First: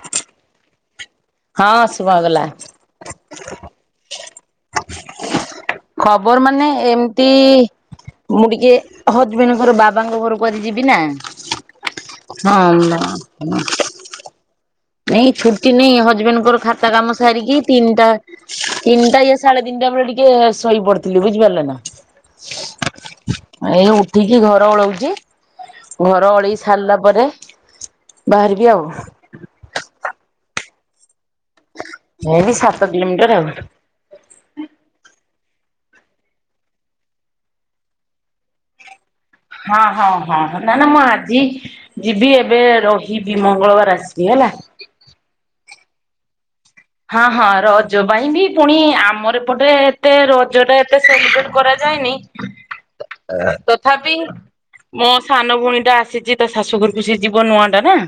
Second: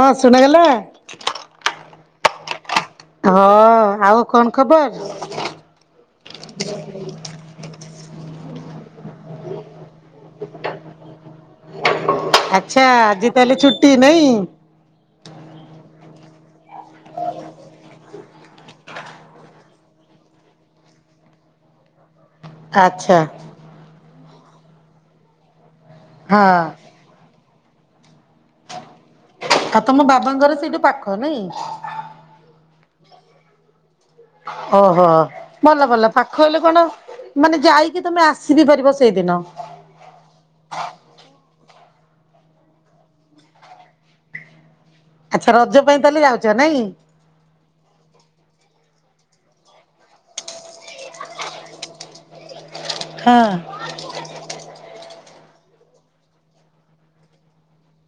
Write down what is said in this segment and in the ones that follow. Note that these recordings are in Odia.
ହଁ ଶୁଣାଗଲା ହଁ ଶୁଭାଗଲା ହଁ ଆଉ କଣ ଖବର ଖବର ମାନେ ଏମିତି ମୁଁ ଟିକେ ହଜବେଣ୍ଡ ଙ୍କର ବାବାଙ୍କ ଘରକୁ ଆଜି ଯିବି ନା ଆଚ୍ଛା ଆଜି ତାହେଲେ ହଁ ଛୁଟି ନାଇଁ ନାଇଁ ଛୁଟି ନାଇଁ ହଜବେଣ୍ଡଙ୍କର ଖାତା କାମ ସାରିକି ତିନିଟା ତିନିଟା ୟା ସାଢେ ତିନିଟା ବେଳେ ଟିକେ ଶୋଇ ପଡିଥିଲି ବୁଝିପାରିଲ ନା ଆଚ୍ଛା ଏଇ ଉଠିକି ଘର ଓଳଉଛି ଘର ହଁ ଓଳେଇ ସାରିଲା ପରେ ବାହାରିବି ଆଉ। ସତେ ତମ ବାବାଙ୍କର ସେଇଠୁ ପାଖ ନାଇଁ? ଏ ସାତ କିଲୋମିଟର ଆଉ। ଓହୋ ଭଲ ଭଲ ପାଖ ହେଲେ କଣ ମାନେ ଯାଇକି ତମେ ଆସିିବି ପାରିବ ସେଇଦିନ। ହଁ ହଁ ହଁ ନା ନା ମୁ ଆଜି ଯିବି ଏବେ ରହିବି ମଙ୍ଗଳବାରେ ଆସିବି ହେଲା। ଆଛା ରଜ ପାଇଁ ତାହେଲେ ଯାଉଛ ନାଇଁ? ହଁ ହଁ ରଜ ପାଇଁ ବି ପୁଣି ଆମର ଏପଟେ ଏତେ ରଜ ଟା ଏତେ ସେଲିବ୍ରେଟ କରାଯାଏନି। ଆ ଆ ତଥାବି ମୋ ସାନ ଭଉଣୀ ଟା ଆସିଛି ତା ଶାଶୁଘରକୁ ସେ ଯିବ ନୂଆଁ ଟା ନା।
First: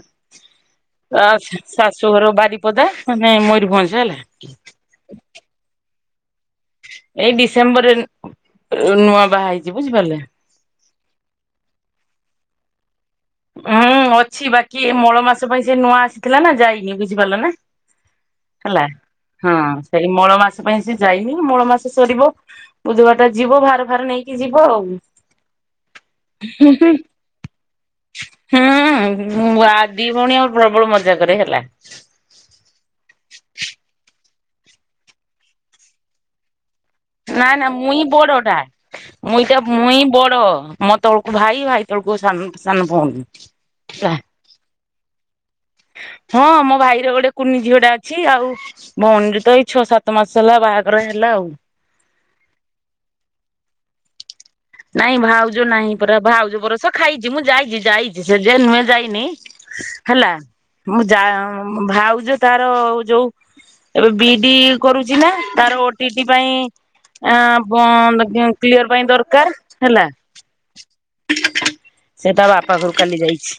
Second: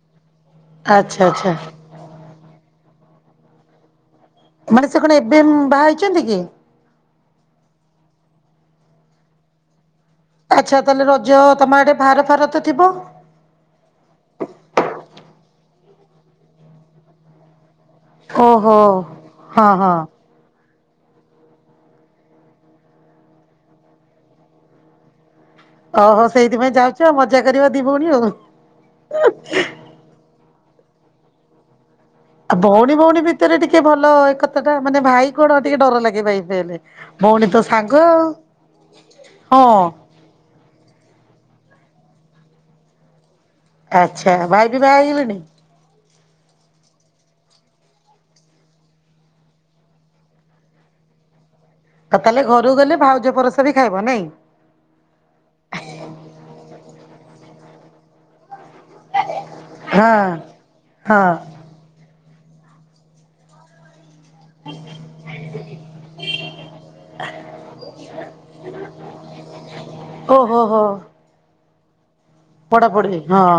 ଆଚ୍ଛା ଆ ଆଚ୍ଛା ଶାଶୁଘର ବାରିପଦା ମାନେ ମୟୂରଭଞ୍ଜ ହେଲା। ମାନେ ସେ କଣ ଏବେ ବାହା ହେଇଚନ୍ତି କି? ଏଇ ଡିସେମ୍ବର ରେ ନୂଆ ବାହା ହେଇଚି ବୁଝିପାରିଲେ? ଆଛା ତାହେଲେ ରଜ ତମ ଆଡେ ଭାର ଫାର ତ ଥିବ? ହୁଁ ଅଛି ବାକି ଏ ମଳ ମାସ ପାଇଁ ସେ ନୂଆ ଆସିଥିଲା ନା ଯାଇନି ବୁଝିପାରିଲ ନା? ଓହୋ ହେଲା ହଁ ସେଇ ମଳ ମାସ ପାଇଁ ସେ ଯାଇନି ମଳ ମାସ ସରିବ। ବୁଧବାରଟା ଯିବ ଭାର ଫାର ନେଇକି ଯିବ ଆଉ। ଓହୋ ସେଇଥିପାଇଁ ଯାଉଚୁ ଆଉ ମଜା କରିବ ଦିଇ ଭଉଣୀ ଆଉ। ଦିଇ ଭଉଣୀ ଆଉ ପ୍ରବଳ ମଜାକରେ ହେଲା। ଆଉ ଭଉଣୀ ଭଉଣୀ ଭିତରେ ଟିକେ ଭଲ ଏକତା ଟା ମାନେ ଭାଇ କଣ ଟିକେ ଡର ଲାଗେ ଭାଇ ହେଲେ। ଭଉଣୀ ନାଇ ତ ନା ସାଙ୍ଗ ମୁଇଁ ଆଉ ବଡଟା ମୁଇଁ ତ ହଁ ମୁଇଁ ବଡ ମୋ ତଳକୁ ଭାଇ ଭାଇ ତଳକୁ ସାନ ସାନ ଭଉଣୀ। ହେଲା ଆଛା ଭାଇ ବି ବାହା ହେଇଗଲେଣି? ହଁ ମୋ ଭାଇର ଗୋଟେ କୁନି ଝିଅ ଟା ଅଛି ଆଉ? ଭଉଣୀ ଟେ ତ ଏଇ ଛଅ ସାତ ମାସ ହେଲା ବାହାଘର ହେଲା ଆଉ। ତ ତାହେଲେ ଘକୁ ଗଲେ ଭାଉଜ ପରସା ବି ଖାଇବ ନାଇଁ? ନାଇଁ ଭାଉଜ ନାହିଁ ପୁରା ଭାଉଜ ପରସ ଖାଇଛି ମୁଁ ଯାଇଛି ଯାଇଛି ସେ ଯେ ନୁହେ ଯାଇନି ହଁ। ହେଲା ମୁଁ ଯା ହଁ ଭାଉଜ ତାର ଯୋଉ ଏବେ ବି ଡ଼ି କରୁଚି ନା ତାର ଓ ଟି ଡି ପାଇଁ ଆଁ ବନ୍ଦ କି କ୍ଲିଅର ପାଇଁ ଦରକାର। ହେଲା ଓହୋ ହୋ। ସେ ତା ବାପା ଘରୁ କାଲି ପଢାପଢି ହଁ ଯାଇଛି।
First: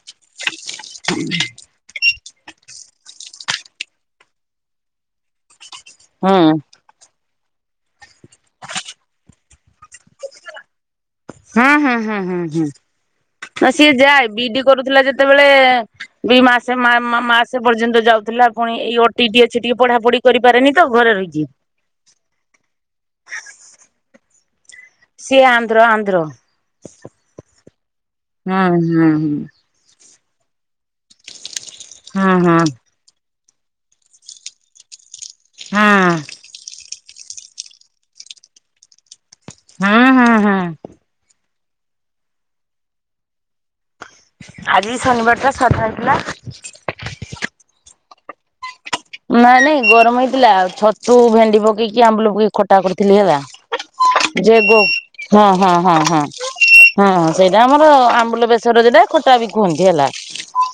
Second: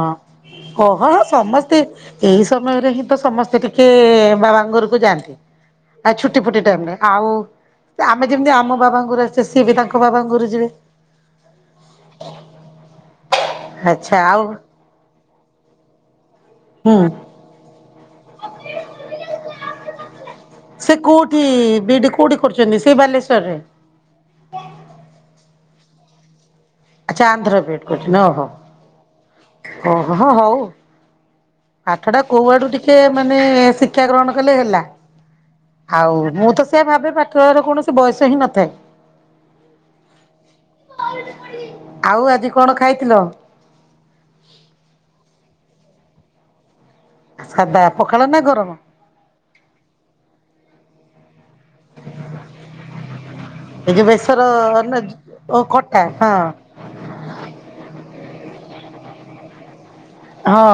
ଓହୋ ସମସ୍ତେ ଏଇ ସମୟରେ ହିଁ ତ ସମସ୍ତେ ଟିକେ ବାବାଙ୍କ ଘରକୁ ଯାଆନ୍ତି। ଆ ହୁଁ ଛୁଟି ଫୁଟି ଟାଇମରେ ଆଉ ଆମେ ଯେମିତି ଆମ ବାବାଙ୍କର ସିଏବି ତାଙ୍କ ବାବା ଘରୁ ଯିବେ। ହୁଁ ହୁଁ ହୁଁ ହୁଁ ହୁଁ ସିଏ ଆଚ୍ଛା ଯାଏ ଆଉ ବି ଡି କରୁଥିଲା ଯେତେବେଳେ ଦିଇ ମାସେ ମା ହୁଁ। ମାସେ ପର୍ଯ୍ୟନ୍ତ ଯାଉଥିଲା ପୁଣି ଓ ଟି ଟି ଅଛି ପଢା ପଢି କରିପାରେନି ତ ସେ ଘରେହୁ। କୋଉଠି ବିଡି କୋଉଠି କରୁଛନ୍ତି ସେଇ ବାଲେଶ୍ୱଵରରେ? ସେ ଆନ୍ଧ୍ର ଆନ୍ଧ୍ର। ଆଛା ଆନ୍ଧ୍ର କରୁଛି ଓହୋ। ହଁ ହଁ ହୁଁ। ଓହୋ ହଉ ଆଠ ଟା ହୁଁ କୋଉ ଆଡୁ ଟିକେ ଟ ମାନେ ଶିକ୍ଷା ଗ୍ରହଣ କଲେ ହେଲା ହୁଁ ହୁଁ ଆଉ ମୁଁ ତ ସେଆ ଭାବେ ପା ତର କୌଣସି ବୟସ ହିଁ ନଥାଏ। ହଁ ହଁ ହଁ। ଆଉ ଆଜି କଣ ଖାଇଥିଲ? ଆଜି ଶନିବାର ଟା ସାଧା ହେଇଥିଲା। ସାଧା ପଖାଳ ନା ଗରମ? ନାଇଁ ନାଇଁ ଗରମ ହେଇଥିଲା ଛତୁ ଭେଣ୍ଡି ପକେଇକି ଆମ୍ବୁଲ ପକେଇକି ଖଟା କରୁଥିଲି ହେଲା। ଏ ଯୋଉ ବେସର ଯେ ଗୋ ନା ହଁ ଓ ହଁ ହଁ ଖଟା ହଁ ହଁ ସେଇଟା ଆମର ଆମ୍ବୁଲ ବେସର ଯେଟା ଖଟା ବି କୁହନ୍ତି ହେଲା। ହଁ।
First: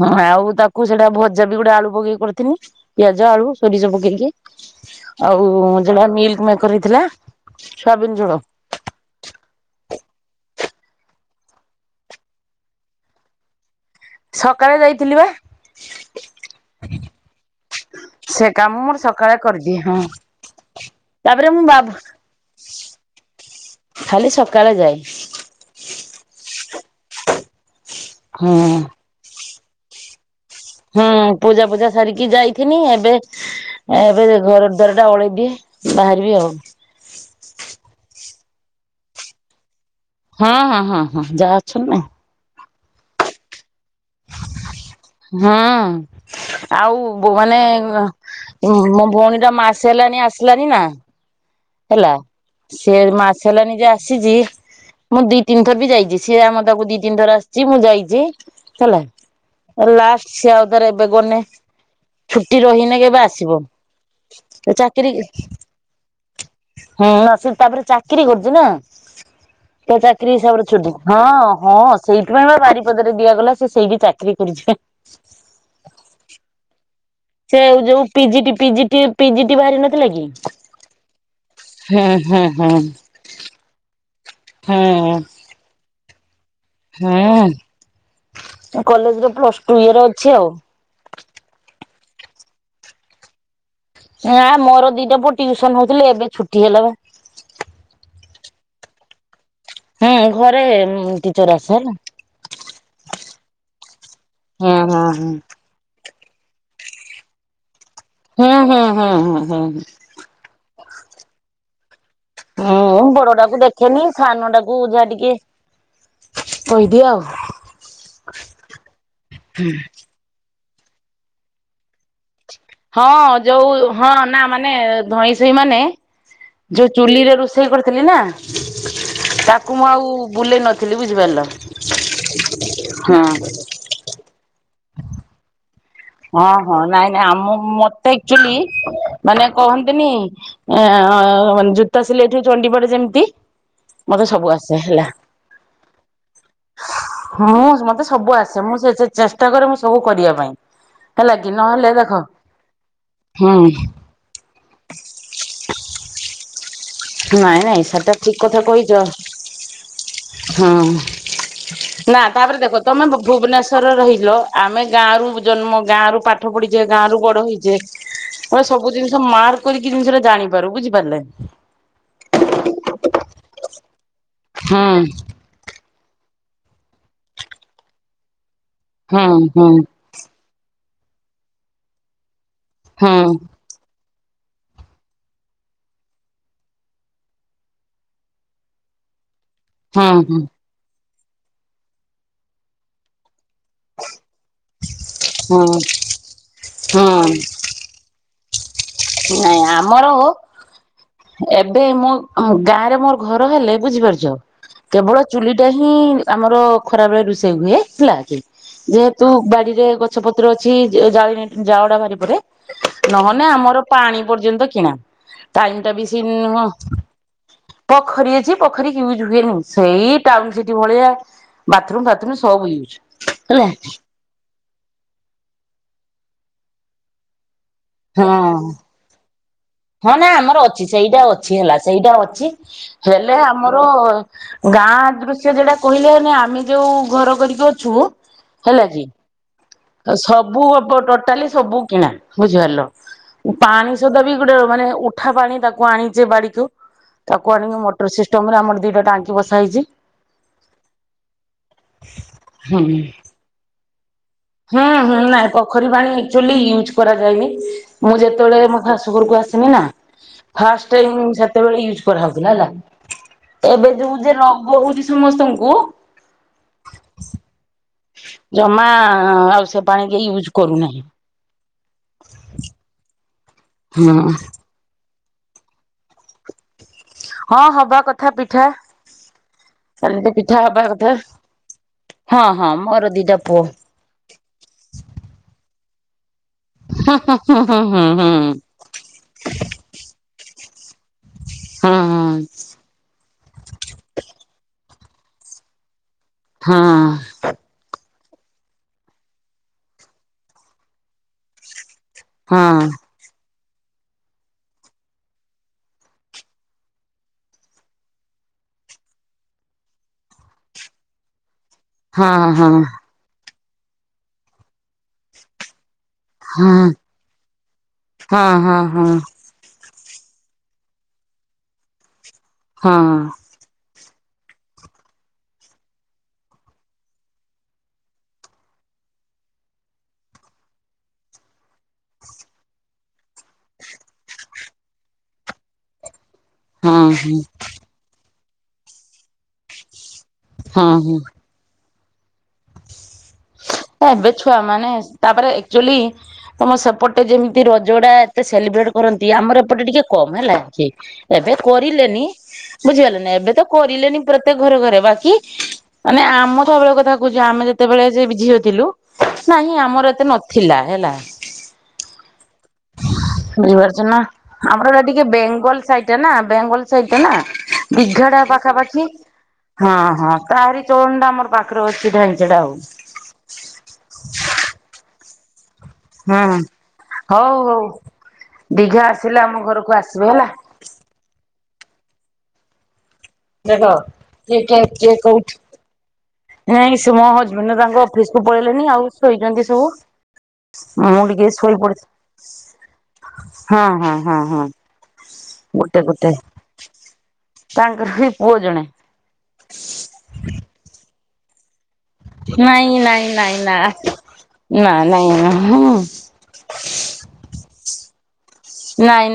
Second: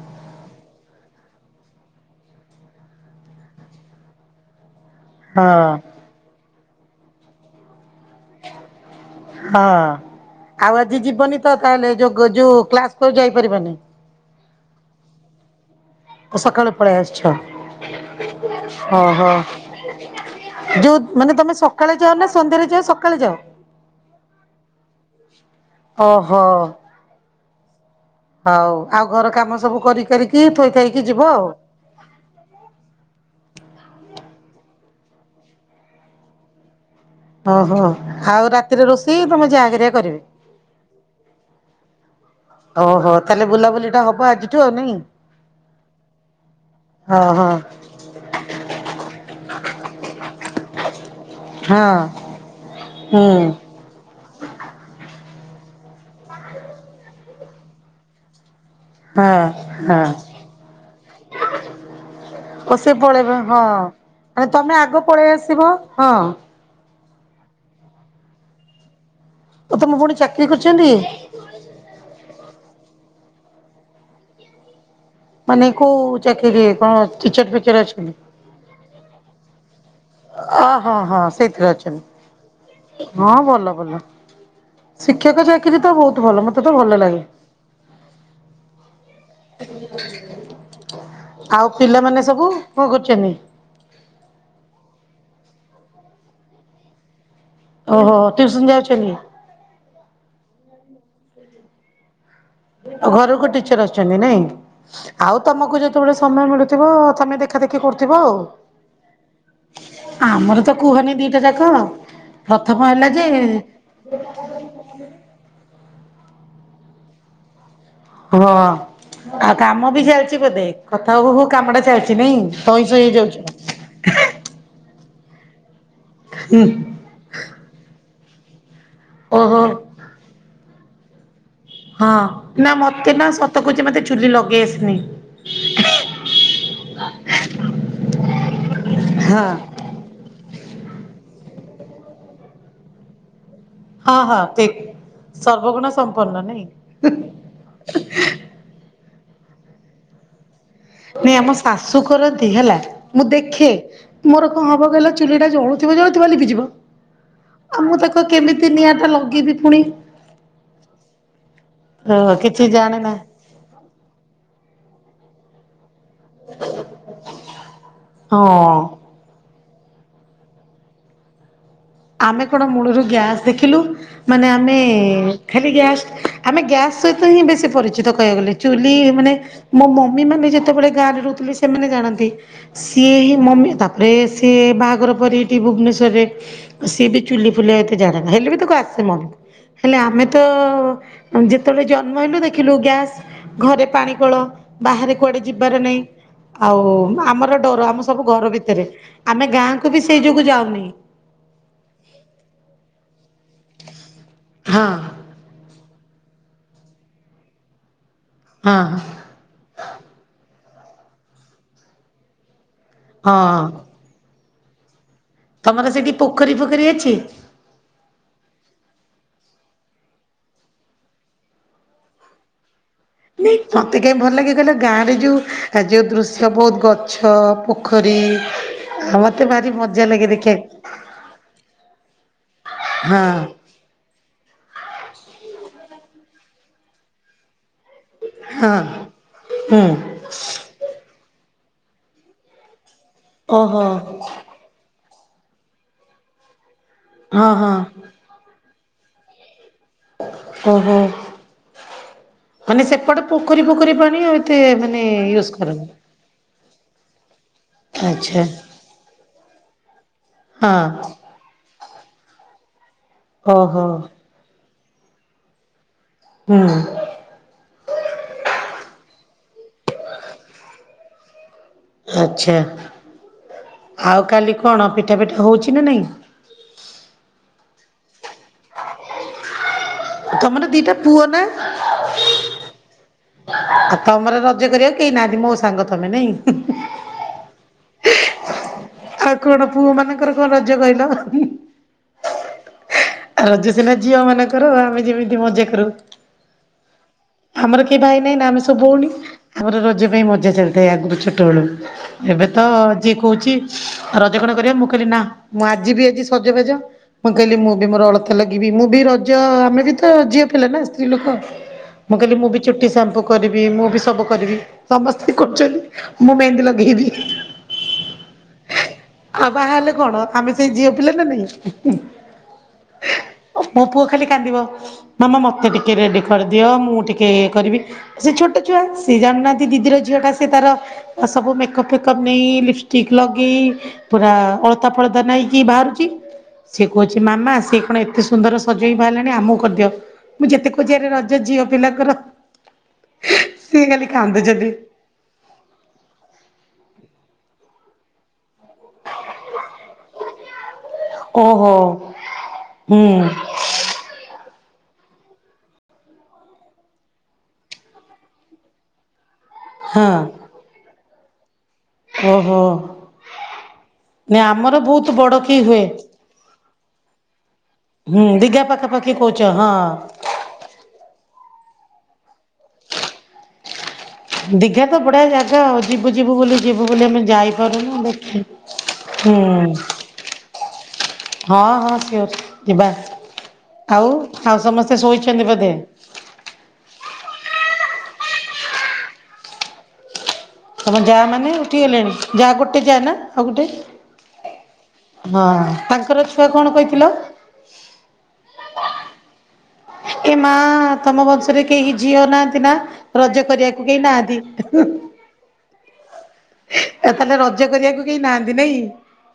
ହଁ ଆଉ ତାକୁ ସେଟା ଭଜା ବି ଗୋଟେ ଆଳୁ ପକେଇକ କରି ତିନି ପିଆଜ ଆଳୁ ସୋରିଷ ପକେଇକି ଆଉ ହଁ ଯେଉଟା ମିଲ୍କ ମେକର ହେଇଥିଲା। ସୋୟାବିନି ଝୋଳ। ହଁ। ଆଉ ଆଜି ଯିବନି ତ ତାହେଲେ ଯୋଉ ଯୋଉ କ୍ଲାସ କରି ଯାଇପାରିବନି? ସକାଳେ ଯାଇଥିଲି ବା। ସକାଳେ ପଳାଇ ଆସିଛ ସେ କାମ ମୋର ହଁ ହଁ। ସକାଳେ କରିଦିଏ ହଁ ଯୋଉ ମାନେ ତାପରେ ତମେ ମୁଁ ବା ସକାଳେ ଯାଅ ନା ସନ୍ଧ୍ୟାରେ ଯାଅ ସକାଳେ ଯାଅ? ଖାଲି ସକାଳେ ଯାଏ। ଓହୋ। ହଉ ହୁଁ। ଆଉ ଘର କାମ ସବୁ କରି କରିକି ଥୋଇ ଥାଇକି ଯିବ ହୁଁ ଆଉ? ପୂଜା ପୂଜା ସାରିକି ଯାଇଥିନି ଏବେ ଏବେ ଘର ଦ୍ୱାର ଟା ଓଳେଇ ଦିଏ ବାହାରିବି ଆଉ। ଓହୋ ଆଉ ରାତିରେ ରୋଷେଇ ତମେ ଯାହା ହେରିକା କରିବେ? ହଁ ହଁ ହଁ ହଁ ଯାହା ଅଛନ୍ତି ନା। ଓହୋ ତାହେଲେ ବୁଲା ବୁଲିଟା ହବ? ଆଜିଠୁ ଆଉ ନାଇଁ ହୁଁ ଆଉ ଓହୋ ମାନେ [unintelligible] ମୋ ଭଉଣୀ ଟା ମାସେ ହେଲାଣି ଆସିଲାନି ନା ହଁ। ହେଲା ସେ ହୁଁ ମାସେ ହେଲା ନିଜେ ଆସିଛି। ମୁଁ ଦି ତିନିଥର ବି ଯାଇଛି ସିଏ ଆମ ଦ ତାକୁ ଦି ତିନି ଥର ଆସିଛି ମୁଁ ଯାଇଛି। ହେଲା ହଁ ହଁ ଲାଷ୍ଟ ସେ ଆଉଦରେ ବେଗନେ। ଓ ସେ ପଳେଇବେ ହଁ ମାନେ ତମେ ଆଗ ପଳେଇ ଆସିବ ହଁ। ହୁଁ ସେ ତାପରେ ଚାକିରି କରୁଛି ନା। ଓ ତମ ତ ଭଉଣୀ ଚାକିରି ହିସାବରେ କରିଛନ୍ତି? ଛୁଟି ହଁ ହଁ। ସେଇଥିପାଇଁ ବା ବାରିପଦାରେ ଦିଆଗଲା ସେ ସେଇଠି ଚାକିରି କରିଛି। ମାନେ କୋଉ ଚାକିରି କଣ? ଟିଚର ଫିଚର ସେଉ ଯୋଉ ଅଛନ୍ତି? ପିଜିଟି ପିଜିଟି ପିଜିଟି ବାହାରିିନ ନଥିଲାକି ଅ ହଁ ହଁ ସେଇଥିରେ ହୁଁ ଅଛନ୍ତି ହୁଁ ହୁଁ। ହଁ ଭଲ ଭଲ। ହୁଁ ଶିକ୍ଷକ ଚାକିରି ତ ବହୁତ ଭଲ ମତେ। ତ ଭଲ ଲାଗେ। ହୁଁ କଲେଜରେ ପ୍ଲସଟୁ ଇଏର ଅଛି ଆଉ। ଆଉ ପିଲାମାନେ ସବୁ କ କରୁଛନ୍ତି? ନା ମୋର ଦିଟା ପୁଅ ଟିଉସନ ହଉଥିଲେ ଏବେ ଛୁଟି ହେଲା ବା। ଓହୋ ତ୍ୟୁସନ ଯାଉଛନ୍ତି? ହୁଁ ଘରେ ଟିଚର ଆସେ ହେଲା। ଘରକୁ ଟିଚର ଆସୁଛନ୍ତି ନାଇଁ ହୁଁ ହୁଁ ହୁଁ। ଆଉ ତମକୁ ଯେତେବେଳେ ସମୟ ମିଳୁଥିବ ତମେ ଦେଖ ଦେଖା ଦେଖି କରୁଥିବ ହୁଁ ହୁଁ ହୁଁ ହୁଁ ହୁଁ ଆଉ ପ୍ରଥମ ହୁଁ ହେଲା ଯେ ବଡଟାକୁ ଦେଖେନି ସାନଟାକୁ ପୁଜା ଟିକେ କହିଦିଏ ଆଉ ଆଉ କାମ ବି ଚାଲିଛି ବୋଧେ କଥା ହଉ ହଉ କାମ ଟା ଚାଲିଛି ନାଇଁ ଧଇଁ ସଇଁ ହେଇଯାଉଛ। ହଁ ଯୋଉ ହଁ ନା ମାନେ ଧଇଁ ସଇ ମାନେ ହୁଁ ଯଉ ଚୁଲି ରେ ରୋଷେଇ କରିଥିଲି ନା ଓହୋ ତାକୁ ମୁଁ ଆଉ ବୁଲେଇ ନଥିଲି ବୁଝିପାରିଲ ହଁ ନା ମତେ ହଁ ନା ସତକୁଛି ମତେ ଚୁଲି ଲଗେଇ ଆସିନି। ହଁ ହଁ ନାଇଁ ନାଇଁ ଆମ ମତେ ଆକ୍ଚୁଆଲି ମାନେ ହଁ। କହନ୍ତି ତିନି ଜୁତା ସିଲେଇଥୁ ଚଣ୍ଡିପାଠ ଯେମିତି ହଁ ମତେ ହଁ ସବୁ ଆସେ ଠିକ ହେଲା। ସର୍ବ ଗୁଣ ସମ୍ପନ୍ନ ନାଇଁ ହଁ ମତେ ସବୁ ଆସେ ମୁଁ ସେ ଚେଷ୍ଟା କରେ ମୁଁ ସବୁ କରିବା ପାଇଁ। ନାଇଁ ହେଲା କି ଆମ ନହେଲେ ଶାଶୁ ଦେଖ କରନ୍ତି ହେଲା ମୁଁ ଦେଖେ ହୁଁ ମୋର କଣ ହବ କହିଲ ଚୁଲି ଟା ଜଳୁଥିବ ଜଳୁଥଥିବା ଲିଭିଜିବ। ନାଇଁ ନାଇଁ ସେଟା ଠିକ କଥା କହିଛ ଲଗେଇବି ପୁଣି ହଁ। ନା ତାପରେ କିଛି ଦେଖ ତମେ ଜାଣେନା ‍ଭୁବନେଶ୍ୱରେ ରହିଲ ଆମେ ଗାଁ ର ଜନ୍ମ ଗାଁ ରୁ ପାଠ ପଢିଛେ ଗାଁରୁ ବଡ ହେଇଛେ ମାନେ ହଁ। ସବୁ ଜିନି ମାର୍କ କରିକି ଜିନିଷଟା ଜାଣିପାରୁ ବୁଝିପାରିଲେ? ଆମେ କଣ ମୂଳରୁ ଗ୍ୟାସ୍ ଦେଖିଲୁ ମାନେ ଆମେ ହୁଁ ଖାଲି ଗ୍ୟାସ୍ ଆମେ ଗ୍ୟାସ୍ ସହିତ ହିଁ ବେଶୀ ପରିଚିତ କହିବାକୁ ଗଲେ। ଚୁଲି ମାନେ ହୁଁ ହୁଁ ମୋ ମମି ମାନେ ଯେତେବେଳେ ଗାଁରେ ରହୁଥିଲେ ସେମାନେ ଜାଣନ୍ତି। ସିଏ ହୁଁ ହି ମମି ତାପରେ ସିଏ ବାହାଘର ପରେ ଏଇଠି ଭୁବନେଶ୍ୱରରେ ସିଏ ବି ଚୁଲି ଫୁଲି ଏତେ ଜାଣେନା ହେଲେ ବି ତାକୁ ଆସେ ମନ ହେଲେ ହୁଁ ଆମେ ତ ହୁଁ ଯେତେବେଳେ ଜନ୍ମ ହେଲୁ ଦେଖିଲୁ ଗ୍ୟାସ୍ ଘରେ ପାଣି କୋଳ ବାହାରେ କୁଆଡେ ଯିବାର ନାଇଁ ଆଉ ହୁଁ ହୁଁ ଆମର ଡର ଆମ ସବୁ ଘର ଭିତରେ ଆମେ ନାଇଁ ଗାଁକୁୁ ବି ଆମର ସେଇ ଯୋଗୁ ଯାଉନି ଏବେ ମଁ ଗାଁରେ ମୋର ଘର ହେଲେ ବୁଝିପାରୁଛ ହଁ। କେବଳ ଚୁଲି ଟା ହିଁ ଆମର ଖରାବେରେ ରୋଷେଇ ହୁଏ ହେଲା କି ହଁ ଯେ ତୁ ବାଡିରେ ଗଛ ପତ୍ର ଅଛି ଜା ଜାଳଡା ବାହାରି ପରେ ନହେଲେ ହଁ ଆମର ପାଣି ପର୍ଯ୍ୟନ୍ତ କିଣା ଟାଇମ ତମର ଟା ସେଠି ବେଶି ପୋଖରୀ ନୁହଁ ଫୋଖରୀ ଅଛି? ପୋଖରୀ ଅଛି ପୋଖରୀ ୟୁଜ୍ ହୁଏନି ସେଇ ଟାଉନ ସିଟି ଭଳିଆ ବାଥରୁମ୍ ଫାଥରୁମ୍ ସବ ୟୁଜ୍ ହେଲା ମତେ କାଇହି ଭଲ ଲଗେକହିଲ ଗାଁ ରେ ଯୋଉ ଯୋଉ ଦୃଶ୍ୟ ବହୁତ ଗଛ ପ ପୋଖରୀ ହଁ ଆଉ ମତେ ଭାରି ଭ ହଁ ନାଇ ଆମର ଅଛି ସେଇଟା ଅଛି ହେଲା ସେଇଟା ଅଛି ହଁ ହେଲେ ଆମର ଆର ଗାଁ ଦୃଶ୍ୟ ଯଟା କହିଲେନି ଆମେ ଯୋଉ ଘର କରିକି ଅଛୁ ହଁ ହେଲା କି ହୁଁ। ସବୁ ଟୋଟାଲି ସବୁ କିଣା ବୁଝିପାରିଲ ଓହୋ ପାଣି ସୁଧା ବି ଗୋଟେ ମାନେ ଉଠା ପାଣି ତାକୁ ଆଣିଛେ ବାଡିକୁ ହଁ ତାକୁ ହଁ। ଆଣିକି ମଟରଷ୍ଟ ଷ୍ଟମରେ ଆମର ଦିଟା ଟାଙ୍କି ବସା ହେଇଛି। ଓହୋ ମାନେ ହୁଁ ସେପଟେ ପୋଖରୀ ପୋଖରୀ ପାଣି ଏତେ ହୁଁ ମାନେ ହୁଁ ୟୁଜ୍ ନାଇଁ କରନି। ପୋଖରୀ ପାଣି ଆଚୁଆଲି ୟୁଜ କରାଯାଏନି ମୁଁ ଆଚ୍ଛା ଯେତେବେଳେ ମୋ ଶାସୁଘରକୁ ଆସିମି ନା ହଁ ଫାଷ୍ଟ ଟାଇମ୍ ସେତେବେଳେ ୟୁଜ କରାହଉଥିଲା ହେଲା ଓହୋ ଏବେ ଯୋଉ ଯେ ରୋଗ ହଉଛି ସମସ୍ତଙ୍କୁ ହୁଁ। ଜମା ଆଉ ସେ ପାଣି କି ୟୁଜ୍ କରୁନାହିଁ। ଆଛା ହୁଁ ଆଉ କାଲି କଣ ପିଠା ପିଠା ହଉଛି ନା ନାଇଁ? ହଁ ହବା କଥା ପିଠା କାଲି ପିଠା ତମର ହବା ଦିଟା କଥା। ପୁଅ ନା? ହଁ ହଁ ମୋର ଦିଦ ଆଉ ତମର ରଜ କରିବାକୁ କେହି ନାହାନ୍ତି ମୋ ସାଙ୍ଗ ତମେ ନାଇଁ? ଁ ହଁ ହୁଁ ହୁଁ। ଆଉ କଣ ପୁଅ ମାନଙ୍କର କଣ ରଜ କହିଲ। ହଁ ହଁ। ରଜ ସିନା ଝିଅ ମାନଙ୍କର ଆମେ ଯେମିତି ମଜା କରୁ। ହଁ। ଆମର କେହି ଭାଇ ନାହିଁ ନା ଆମେ ସବୁ ଭଉଣି ଆମର ରଜ ପାଇଁ ମଜା ଚାଲିଥାଏ ଆଗରୁ ଛୋଟବେଳୁ। ଏବେ ହଁ ତ ଯିଏ କହୁଛି ରଜ କଣ କରିବା ମୁଁ କହିଲି ନା ମୁଁ ଆଜିିବି ଆଜି ସଜ ବାଜ। ମୁଁ କହିଲି ମୁଁ ବି ମୋର ଅଳତା ଲଗେଇିବି ମୁଁ ବି ରଜ ଆମେ ବି ତ ଝିଅ ପିଲା ନା ସ୍ତ୍ରୀ ଲୋକ। ମୁଁ କହିଲି ମୁଁ ବି ହଁ ଚୁଟି ସାମ୍ପୁ କରିବି ମୁଁ ବି ସବୁ କରିବି ସମସ୍ତେ କରୁଛନ୍ତି। ମୁଁ ମେହେନ୍ଦୀ ହଁ ଲଗେଇଦି ହଁ ହଁ ହଁ ହଁ ଆଉ ବାହା ହେଲେ କଣ ଆମେ ସେଇ ଝିଅ ପିଲା ନା ନାଇଁ। ହଁ। ଓ ମୋ ପୁଅ ଖାଲି କାନ୍ଦିବ ମାମା ମତେ ଟିକେ ରେଡି କରିଦିଅ ମୁଁ ଟିକେ ଇଏ କରିବି। ସେ ଛୋଟ ଛୁଆ ସେ ଜାଣିନାହାନ୍ତି ଦିଦିର ଝିଅ ଟା ସେ ତାର ସବୁ ମେକଅପ୍ ଫେକଅପ୍ ନେଇ ଲିପଷ୍ଟିକ୍ ଲଗେଇ ପୁରା ଅଳତା ଫଳଦା ନେଇକି ବାହାରୁଛି। ସେଏ ହଁ କହୁଛି ହଁ ମାମା ସିଏ କଣ ଏତେ ସୁନ୍ଦର ସଜେଇ ବାହାରିଲାଣି ଆମକୁ କରିଦିଅ। ମୁଁ ହଁ ଯେତେକହୁଚି ହଁ ରଜ ଝିଅ ପିଲାଙ୍କର ସିଏ ଖାଲି ହେବେଛୁଆ କାନ୍ଦୁଛନ୍ତି। ମାନେ ତାପରେ ଆଚୁଆଲି ତମ ସେପଟେ ଯେମିତି ରଜଗଡା ଏତେ ସେଲିବ୍ରେଟ କରନ୍ତି ଆମର ଏପଟେ ଟିକେ କମ ହେଲା କି ଏବେ ଓହୋ କରିଲେନି ହୁଁ ବୁଝିପାରିଲ ନା ଏବେ ତ କରିଲେନି ପ୍ରତ୍ୟେକ ଘରେ ଘରେ ବାକି ମାନେ ଆମ ସବୁବେଳେ କଥା କହୁଛ ଆମେ ଯେତେବେଳେ ସେ ଝିଅଥିଲୁ ନାଇଁ ଆମର ଏତେ ନଥିଲା ହେଲା। ଓ ହୋ। ବୁଝିପାରୁଛ ନା ଆମର ଏଟା ଟିକେ ବଡ କି ବେଙ୍ଗଲ ହୁଏ ସାଇଟ ଟା ନା ବେଙ୍ଗଲ ସାଇଟ ଟା ନା। ହୁଁ ବିଘଟା ଦିଘା ପାଖାପାଖି କହୁଛ ହଁ ହଁ। ତାରି ଜୋଣ୍ଡା ଆମର ପାଖରେ ଅଛି ଢାଞ୍ଚ ଟା ଆଉ ହ ଦିଗା ତ ବଡିଆ ଜାଗା ଆଉ। ଯିବୁ ଯିବୁ ବୋଲିୁ ଯିବୁ ବୋଲି ଆମେ ହଉ ହଉ ଯାଇପାରୁନୁ ଦେଖ ଦିଘା ହୁଁ। ଆସିଲେ ଆମ ଘରକୁ ଆସିବେ ହେଲା ହଁ ହଁ ସିଓର ଶ୍ ଯିବା। ଦେଖ ଆଉ ଆଉ କିଏ କିଏ ସମସ୍ତେ କିଏ ଶୋଇଛନ୍ତି କୋଉଠି ବୋଧେ। ନାଇଁ ମୋ ହଜବେଣ୍ଡ ତାଙ୍କ ଅଫିସ କୁ ପଳେଇଲେଣି ଆଉସୋଇଛନ୍ତି ତମ ସବୁ। ଯା ମୁ ଟିକେ ମାନେ ଶୋଇ ଉଠିଗଲେଣି ଯା ଗୋଟେ ଯା ନା ପଡ଼ିଛି ଆଉ ଗୋଟେ ହଁ ହଁ ହଁ ହଁ। ହଁ ଗୋଟେ ତାଙ୍କର ଗୋଟେ ଛୁଆ କଣ କହିଥିଲ। ତାଙ୍କର ବି ପୁଅ ଜଣେ। ଏ ମା ତମ ବଂଶରେ କେହି ଝିଅ ନାହାନ୍ତି ନା ନାଇଁ ନାଇଁ ରଜ ନାଇଁ ନା କରିବାକୁ କେହି ନାହାନ୍ତି। ଏ ନା ନାଇଁ ତାହେଲେ ରଜ କରିବାକୁ କେହି ନାହାନ୍ତି ନାଇଁ?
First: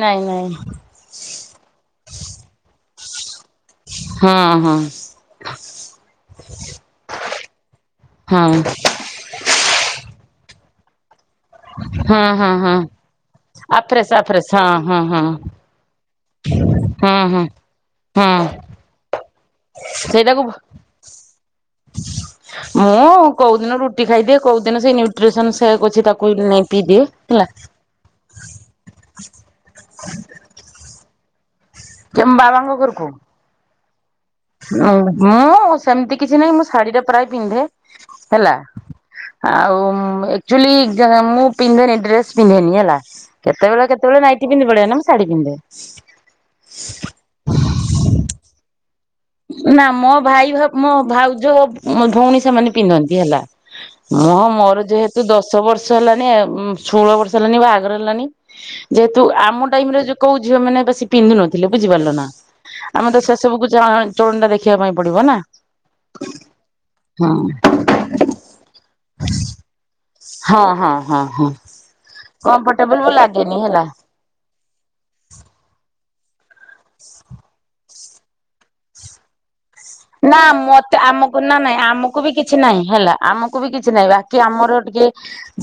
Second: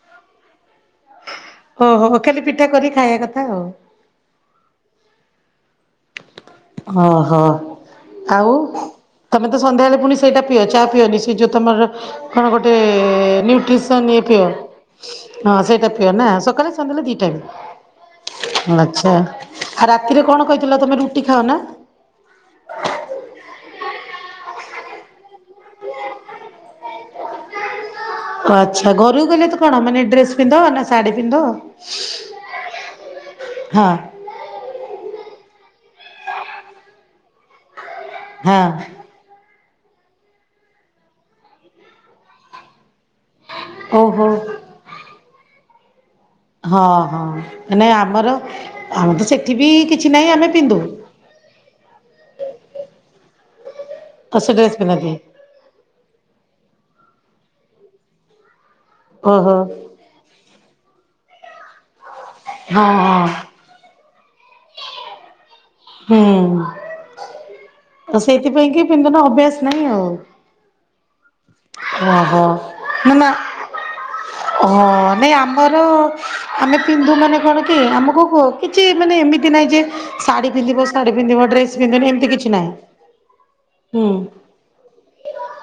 ନାଇଁ ନାଇଁ ଓହୋ ଖାଲି ପିଠା କରିକି ଖାଇବା କଥା ଆଉ। ହୁଁ ହୁଁ। ଓହୋ ଆଉ ହଁ ତମେ ତ ସନ୍ଧ୍ୟାବେଳେ ପୁଣି ସେଇଟା ପିଅ ଚା ପିଅ ନି୍ଚ ଏ ଯୋଉ ତମର ହଁ ହଁ କଣ ଗୋଟେ ହଁ ନିଉଟ୍ରିସନ୍ ଆଫ୍ରେସ୍ ଇଏ ପିଅ। ଆଫ୍ରେସ୍ ହଁ ହଁ ହଁ ସେଇଟା ପିଅ ନା ସକାଳେ ସନ୍ଧ୍ୟାବେଳେ ଦି ହଁ ହଁ ହଁ ଟାଇମ୍ ଆଛା। ରାତିରେ କଣ ସେଇଟାକୁ କହିଥିଲ ତମେ ରୁଟି ଖାଅ ନା? ମୁଁ କୋଉ ଦିନ ରୁଟି ଖାଇଦିଏ କୋଉ ଦିନ ସେଇ ନ୍ୟୁଟ୍ରିସନ ସେକ୍ ଅଛି ତାକୁ ନେଇ ପିଇଦିଏ ହେଲା। ଆଚ୍ଛା ଘରୁକୁ ଗଲେ ତ କଣ ମାନେ ଡେସ୍ ପିନ୍ଧ ନା ଶାଢୀ ପିନ୍ଧ? କେମ୍ ମୋ ବାବାଙ୍କ ଘରକୁ ହଁ। ମୁଁ ସେମିତି କିଛି ନାହିଁ ମୁଁ ଶାଢୀ ଟା ପ୍ରାୟ ପିନ୍ଧେ ହେଲା। ହଁ ଆଉ ମ୍ ଆକ୍ଚୁଲି ମୁଁ ପିନ୍ଧେନି ଡ୍ରେସ୍ ପିନ୍ଧେନି ହେଲା। କେତେବେଳେ କେତେବେଳେ ଓହୋ ନାଇଟି ପିନ୍ଧି ପଳାଏ ନା ମୁଁ ଶାଢୀ ପିନ୍ଧେ। ହଁ ହଁ ମାନେ ଆମର ଆମ ନା ମୋ ଭାଇ ଭା ମୋ ଭାଉଜ ମୋ ଭଉଣୀ ସେମାନେ ପିନ୍ଧନ୍ତି ହେଲା ଆଉ ମହ ସେ ଡ୍ରେସ ମୋର ପିନ୍ଧନ୍ତି ଯେହେତୁ ଦଶ ଦଶ ବର୍ଷ ହେଲାଣି ଷୋହଳ ବର୍ଷ ହେଲାଣି ବାହାଘର ହେଲାଣିି ଯେହେତୁ ଓହୋ ଆମ ଟାଇମ୍ ରେ ଯ କୋଉ ଝିଅ ମାନେ ବେଶୀ ପିନ୍ଧୁ ନଥିଲେ ବୁଝିପାରିଲ ନା ହଁ ଆମେ ତ ହଁ ସେ ସବୁକୁ ଚଳ ଚଳନୀ ଟା ଦେଖିବା ପାଇଁ ପଡ଼ିବ ନା। ହୁଁ। ହଁ। ତ ସେଇଥିପାଇଁ କି ପିନ୍ଧୁନ ଅଭ୍ୟାସ ନାହିଁ ଆଉ। ହଁ ହଁ ହଁ ହଁ ଓହୋ କମ୍ଫର୍ଟେବଲ ମାନେ ଲାଗେନି ହେଲା। ହଁ ନାଇଁ ଆମର ଆମେ ପିନ୍ଧୁ ମାନେ କଣ କି ଆମକୁ କୁହ କିଛି ମାନେ ଏମିତି ନାହିଁ ଯେ ନା ଶାଢ଼ୀ ପିନ୍ଧିବ ମତେ ଶାଢ଼ୀ ଆମକୁ ପିନ୍ଧିବ ନା ଡ୍ରେସ ନାଇଁ ପିନ୍ଧିବନି ଆମକୁ ଏମିତି ବି କିଛି ନାହିଁ ହେଲା ଆମ କୁ ବି କିଛି ନାହିଁ ହୁଁ ବାକି ଆମର ଟିକେ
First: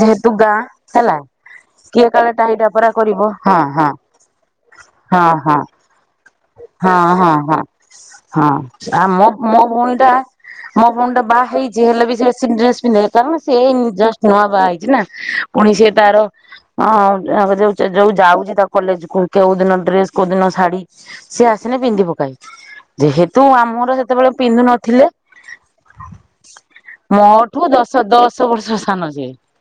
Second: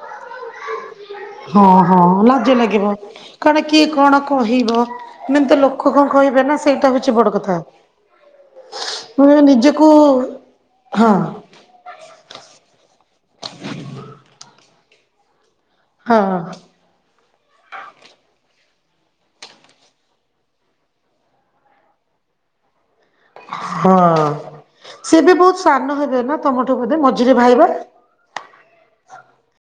ଯେହେତୁ ଗାଁ ହେଲା ହଁ ହଁ କିଏ କାଳେ ଲାଜ ଲାଗିବ ଟାହିଟାପରା କରିବ ହଁ କାରଣ କିଏ ହଁ। କଣ କହିବ ହଁ ଏମାନେ ହଁ ତ ଲୋକ ଲୋକ କଣ କହିବେ ନା ସେଇଟା ହଁ ହଉଛି ବଡ଼ ହଁ କଥା ହଁ। ହଁ ଆ ମୋ ମୁଁ ମୋ ନିଜକୁ ଭଉଣୀ ଟା ମୋ ହଁ ଭଉଣୀ ଟା ବାହା ହେଇଛି ହେଲେ ବି ସେ ଡ୍ରେସ୍ ପିନ୍ଧେ କାରଣ ସେ ଜଷ୍ଟ ନୂଆ ବାହା ହେଇଛି ନା। ପୁଣି ସିଏ ହଁ ତାର ହଁ ଯୋଉ ଯୋଉ ଯାଉଛି ତା କଲେଜ କୁ କଉ ଦିନ ଡ୍ରେସ କୋଉ ଦିନ ଶାଢୀ ସିଏ ଆସିନେ ପିନ୍ଧି ପକାଏ। ଯେହେତୁ ଆମର ହଁ ସେତେବେଳେ ପିନ୍ଧୁ ନଥିଲେ ସେ ବି ବହୁତ ସାନ ହେବେ ନା ତମଠୁ ବୋଧେ ମୋ ମଝିରେ ଭାଇ ଠୁ ବା ଦଶ ଦଶ୍ ଦଶ ବର୍ଷ ସାନ ସିଏ।